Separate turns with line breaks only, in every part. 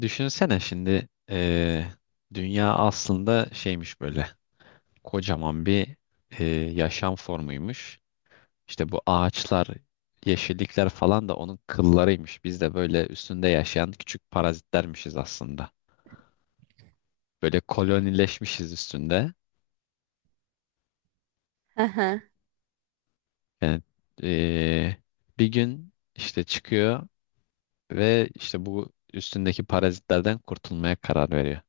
Düşünsene şimdi dünya aslında şeymiş böyle kocaman bir eee, yaşam formuymuş. İşte bu ağaçlar, yeşillikler falan da onun kıllarıymış. Biz de böyle üstünde yaşayan küçük parazitlermişiz aslında. Böyle kolonileşmişiz üstünde.
Hı hı.
Yani eee, bir gün işte çıkıyor ve işte bu üstündeki parazitlerden kurtulmaya karar veriyor.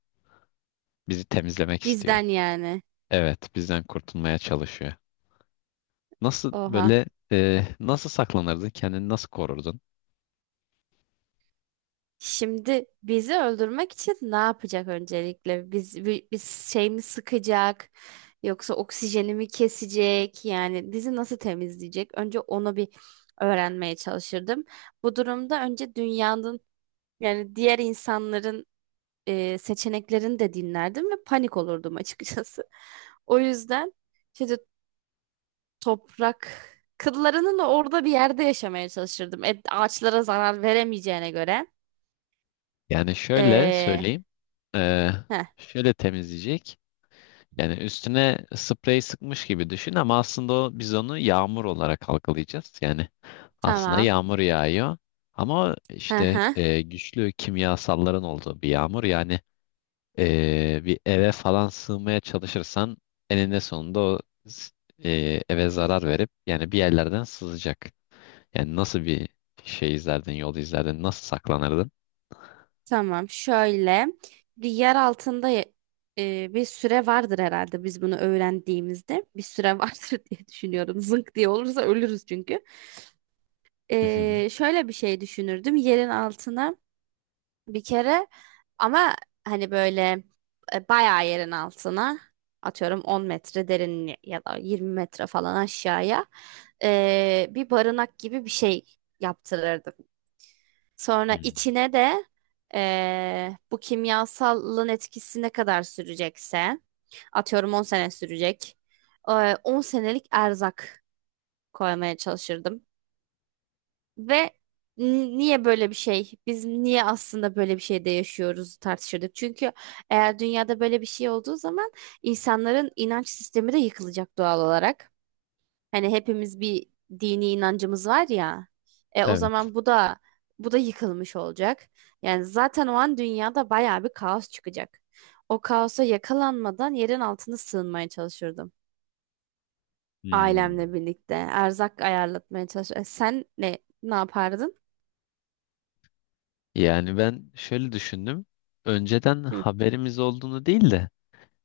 Bizi temizlemek istiyor.
Bizden yani.
Evet, bizden kurtulmaya çalışıyor. Nasıl
Oha.
nasıl saklanırdın? Kendini nasıl korurdun?
Şimdi bizi öldürmek için ne yapacak öncelikle? Biz şey mi sıkacak? Yoksa oksijenimi kesecek? Yani bizi nasıl temizleyecek? Önce onu bir öğrenmeye çalışırdım. Bu durumda önce dünyanın yani diğer insanların seçeneklerini de dinlerdim ve panik olurdum açıkçası. O yüzden şimdi toprak kıllarının orada bir yerde yaşamaya çalışırdım. Ağaçlara zarar veremeyeceğine göre.
Yani şöyle
Ee,
söyleyeyim. e,
heh,
Şöyle temizleyecek. Yani üstüne sprey sıkmış gibi düşün, ama aslında o, biz onu yağmur olarak algılayacağız. Yani aslında
tamam.
yağmur yağıyor. Ama
Hı
işte
hı.
güçlü kimyasalların olduğu bir yağmur. Yani bir eve falan sığmaya çalışırsan eninde sonunda o s- eve zarar verip yani bir yerlerden sızacak. Yani nasıl bir şey izlerdin, yol izlerdin, nasıl saklanırdın?
Tamam. Şöyle bir yer altında bir süre vardır herhalde biz bunu öğrendiğimizde. Bir süre vardır diye düşünüyorum. Zınk diye olursa ölürüz çünkü.
Hı hı.
Şöyle bir şey düşünürdüm. Yerin altına bir kere ama hani böyle bayağı yerin altına, atıyorum 10 metre derin ya da 20 metre falan aşağıya, bir barınak gibi bir şey yaptırırdım. Sonra
Hmm.
içine de bu kimyasalın etkisi ne kadar sürecekse, atıyorum 10 sene sürecek, 10 senelik erzak koymaya çalışırdım. Ve niye böyle bir şey? Biz niye aslında böyle bir şeyde yaşıyoruz tartışıyorduk. Çünkü eğer dünyada böyle bir şey olduğu zaman insanların inanç sistemi de yıkılacak doğal olarak. Hani hepimiz bir dini inancımız var ya. O
Evet.
zaman bu da yıkılmış olacak. Yani zaten o an dünyada bayağı bir kaos çıkacak. O kaosa yakalanmadan yerin altına sığınmaya çalışırdım.
Hmm.
Ailemle birlikte erzak ayarlatmaya çalışırdım. Sen ne yapardın?
Yani ben şöyle düşündüm. Önceden
Hı.
haberimiz olduğunu değil de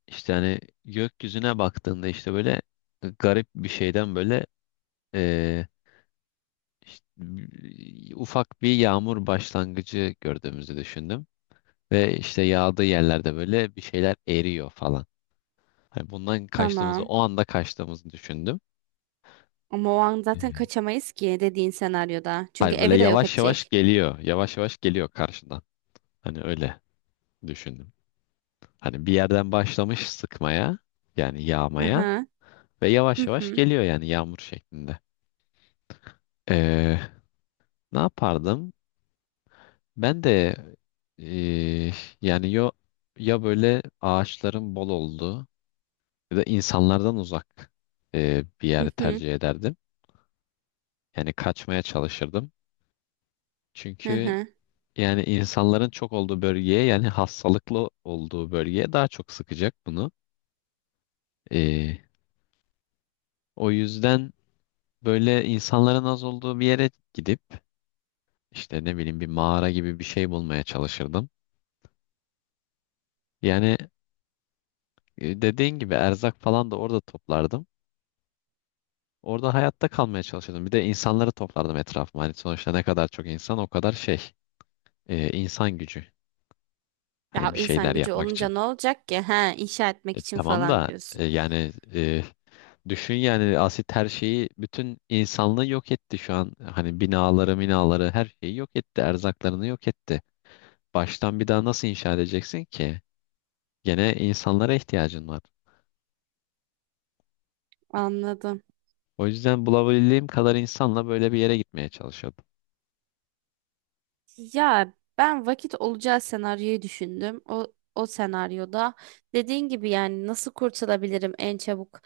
işte hani gökyüzüne baktığında işte böyle garip bir şeyden böyle eee, işte ufak bir yağmur başlangıcı gördüğümüzü düşündüm. Ve işte yağdığı yerlerde böyle bir şeyler eriyor falan. Hani bundan kaçtığımızı,
Tamam.
o anda kaçtığımızı düşündüm.
Ama o an zaten kaçamayız ki dediğin senaryoda. Çünkü
Hayır, böyle
evi de yok
yavaş yavaş
edecek.
geliyor. Yavaş yavaş geliyor karşından. Hani öyle düşündüm. Hani bir yerden başlamış sıkmaya, yani
Hı
yağmaya,
hı.
ve yavaş
Hı
yavaş
hı.
geliyor, yani yağmur şeklinde. Ee, Ne yapardım? Ben de ee, yani yo, ya böyle ağaçların bol olduğu ya da insanlardan uzak bir
Hı
yeri
hı.
tercih ederdim. Yani kaçmaya çalışırdım.
Hı
Çünkü
hı.
yani insanların çok olduğu bölgeye, yani hastalıklı olduğu bölgeye daha çok sıkacak bunu. Ee, O yüzden böyle insanların az olduğu bir yere gidip işte ne bileyim bir mağara gibi bir şey bulmaya çalışırdım. Yani dediğin gibi erzak falan da orada toplardım. Orada hayatta kalmaya çalışırdım. Bir de insanları toplardım etrafıma. Hani sonuçta ne kadar çok insan o kadar insan gücü.
Ya
Hani bir
insan
şeyler
gücü
yapmak
olunca
için.
ne olacak ki? Ha, inşa etmek
E,
için
tamam
falan
da e,
diyorsun.
yani e, düşün, yani asit her şeyi, bütün insanlığı yok etti şu an. Hani binaları, minaları her şeyi yok etti. Erzaklarını yok etti. Baştan bir daha nasıl inşa edeceksin ki? Gene insanlara ihtiyacın var.
Anladım.
O yüzden bulabildiğim kadar insanla böyle bir yere gitmeye çalışıyordum.
Ya ben vakit olacağı senaryoyu düşündüm. O senaryoda dediğin gibi yani nasıl kurtulabilirim en çabuk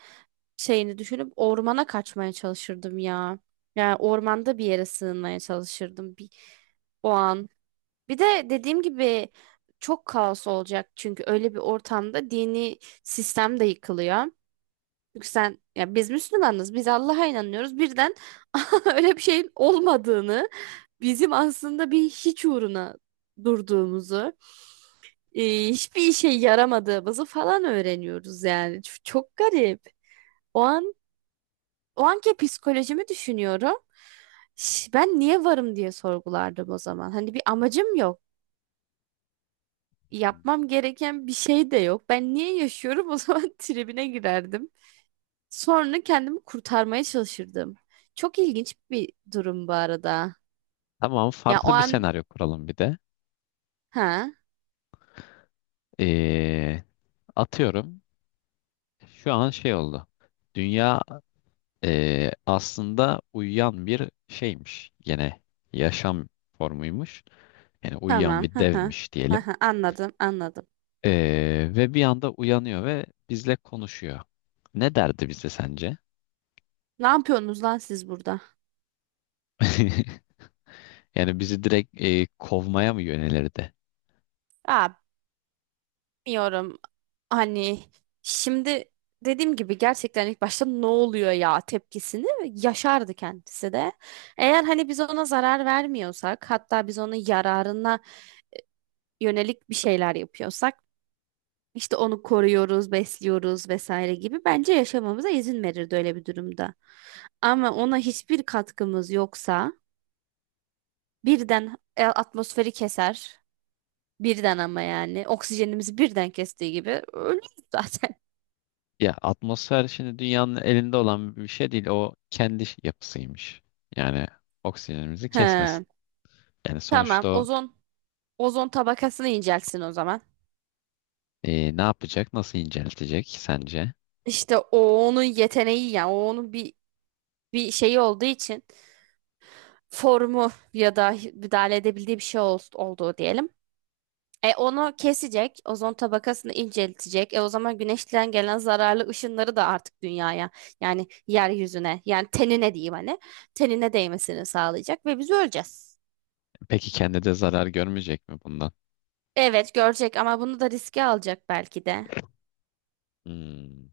şeyini düşünüp ormana kaçmaya çalışırdım ya. Yani ormanda bir yere sığınmaya çalışırdım bir o an. Bir de dediğim gibi çok kaos olacak çünkü öyle bir ortamda dini sistem de yıkılıyor. Çünkü sen, ya biz Müslümanız, biz Allah'a inanıyoruz. Birden öyle bir şeyin olmadığını, bizim aslında bir hiç uğruna durduğumuzu, hiçbir işe yaramadığımızı falan öğreniyoruz yani. Çok garip. O an, o anki psikolojimi düşünüyorum. Ben niye varım diye sorgulardım o zaman. Hani bir amacım yok. Yapmam gereken bir şey de yok. Ben niye yaşıyorum o zaman tribine girerdim. Sonra kendimi kurtarmaya çalışırdım. Çok ilginç bir durum bu arada.
Tamam,
Ya o
farklı bir
an,
senaryo kuralım bir de.
ha.
Ee, Atıyorum. Şu an şey oldu. Dünya aslında uyuyan bir şeymiş. Gene yaşam formuymuş. Yani uyuyan
Tamam.
bir
Hı hı.
devmiş
Hı
diyelim.
hı. Anladım, anladım.
Ve bir anda uyanıyor ve bizle konuşuyor. Ne derdi bize sence?
Ne yapıyorsunuz lan siz burada?
Yani bizi direkt kovmaya mı yönelirdi?
Aa, bilmiyorum. Hani şimdi dediğim gibi gerçekten ilk başta "ne oluyor ya" tepkisini yaşardı kendisi de. Eğer hani biz ona zarar vermiyorsak, hatta biz onun yararına yönelik bir şeyler yapıyorsak, işte onu koruyoruz, besliyoruz vesaire gibi, bence yaşamamıza izin verirdi öyle bir durumda. Ama ona hiçbir katkımız yoksa birden atmosferi keser. Birden, ama yani oksijenimizi birden kestiği gibi ölürüz zaten.
Ya atmosfer şimdi dünyanın elinde olan bir şey değil. O kendi yapısıymış. Yani oksijenimizi kesmesin.
He.
Yani
Tamam.
sonuçta o
Ozon tabakasını incelsin o zaman.
e, ne yapacak? Nasıl inceltecek sence?
İşte o, onun yeteneği, yani o onun bir şeyi olduğu için, formu ya da müdahale edebildiği bir şey olduğu diyelim. Onu kesecek, ozon tabakasını inceltecek. O zaman güneşten gelen zararlı ışınları da artık dünyaya, yani yeryüzüne, yani tenine diyeyim hani, tenine değmesini sağlayacak ve biz öleceğiz.
Peki kendi de zarar görmeyecek mi bundan?
Evet, görecek ama bunu da riske alacak belki de.
Hmm.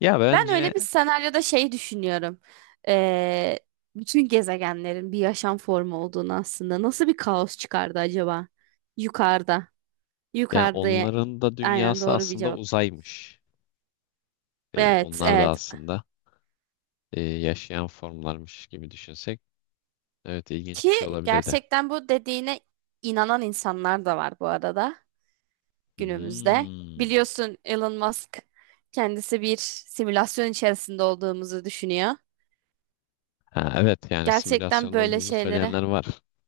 Ya
Ben
bence
öyle bir senaryoda şey düşünüyorum. Ee, bütün gezegenlerin bir yaşam formu olduğunu aslında. Nasıl bir kaos çıkardı acaba? Yukarıda.
yani
Yukarıda.
onların da
Aynen,
dünyası
doğru bir
aslında
cevap.
uzaymış. E,
Evet,
onlar da
evet.
aslında yaşayan formlarmış gibi düşünsek. Evet, ilginç bir
Ki
şey olabilir de.
gerçekten bu dediğine inanan insanlar da var bu arada günümüzde.
Hmm.
Biliyorsun Elon Musk kendisi bir simülasyon içerisinde olduğumuzu düşünüyor.
Ha, evet, yani
Gerçekten
simülasyonda
böyle
olduğumuzu
şeylere.
söyleyenler var.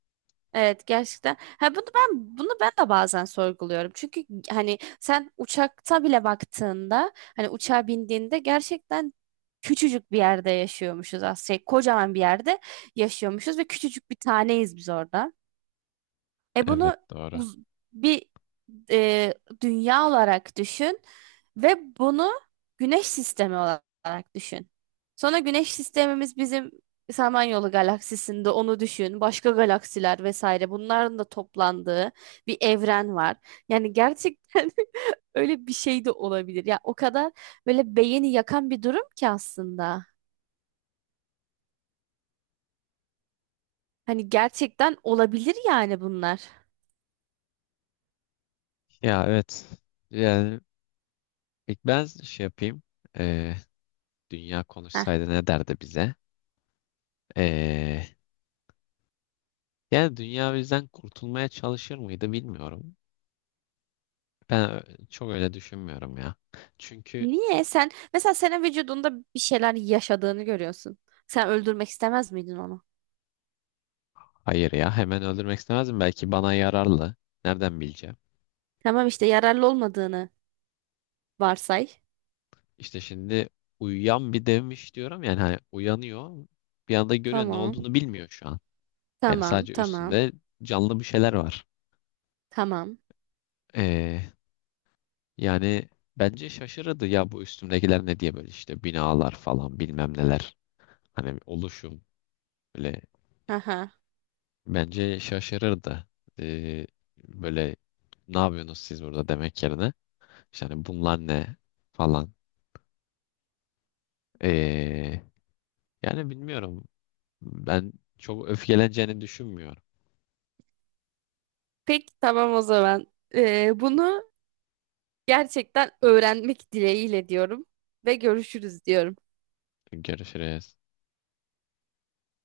Evet, gerçekten. Ha, bunu ben de bazen sorguluyorum. Çünkü hani sen uçakta bile baktığında, hani uçağa bindiğinde gerçekten küçücük bir yerde yaşıyormuşuz aslında. Şey, kocaman bir yerde yaşıyormuşuz ve küçücük bir taneyiz biz orada. E
Evet,
bunu
doğru.
uz- bir e, dünya olarak düşün ve bunu güneş sistemi olarak düşün. Sonra güneş sistemimiz bizim, Samanyolu galaksisinde, onu düşün. Başka galaksiler vesaire, bunların da toplandığı bir evren var. Yani gerçekten öyle bir şey de olabilir. Ya o kadar böyle beyni yakan bir durum ki aslında. Hani gerçekten olabilir yani bunlar.
Ya evet. Yani ilk ben şey yapayım. E, dünya
Heh.
konuşsaydı ne derdi bize? E, yani dünya bizden kurtulmaya çalışır mıydı bilmiyorum. Ben çok öyle düşünmüyorum ya. Çünkü
Niye? Sen mesela senin vücudunda bir şeyler yaşadığını görüyorsun. Sen öldürmek istemez miydin onu?
hayır ya, hemen öldürmek istemezdim. Belki bana yararlı. Nereden bileceğim?
Tamam, işte yararlı olmadığını varsay.
İşte şimdi uyuyan bir devmiş diyorum. Yani hani uyanıyor. Bir anda görüyor, ne
Tamam.
olduğunu bilmiyor şu an. Yani
Tamam.
sadece
Tamam.
üstünde canlı bir şeyler var.
Tamam.
Ee, yani Bence şaşırırdı ya, bu üstümdekiler ne diye, böyle işte binalar falan bilmem neler. Hani oluşum böyle
Haha.
bence şaşırırdı. Ee, Böyle ne yapıyorsunuz siz burada demek yerine, İşte hani bunlar ne falan. Ee, Yani bilmiyorum. Ben çok öfkeleneceğini düşünmüyorum.
Peki tamam o zaman. Bunu gerçekten öğrenmek dileğiyle diyorum ve görüşürüz diyorum.
Görüşürüz.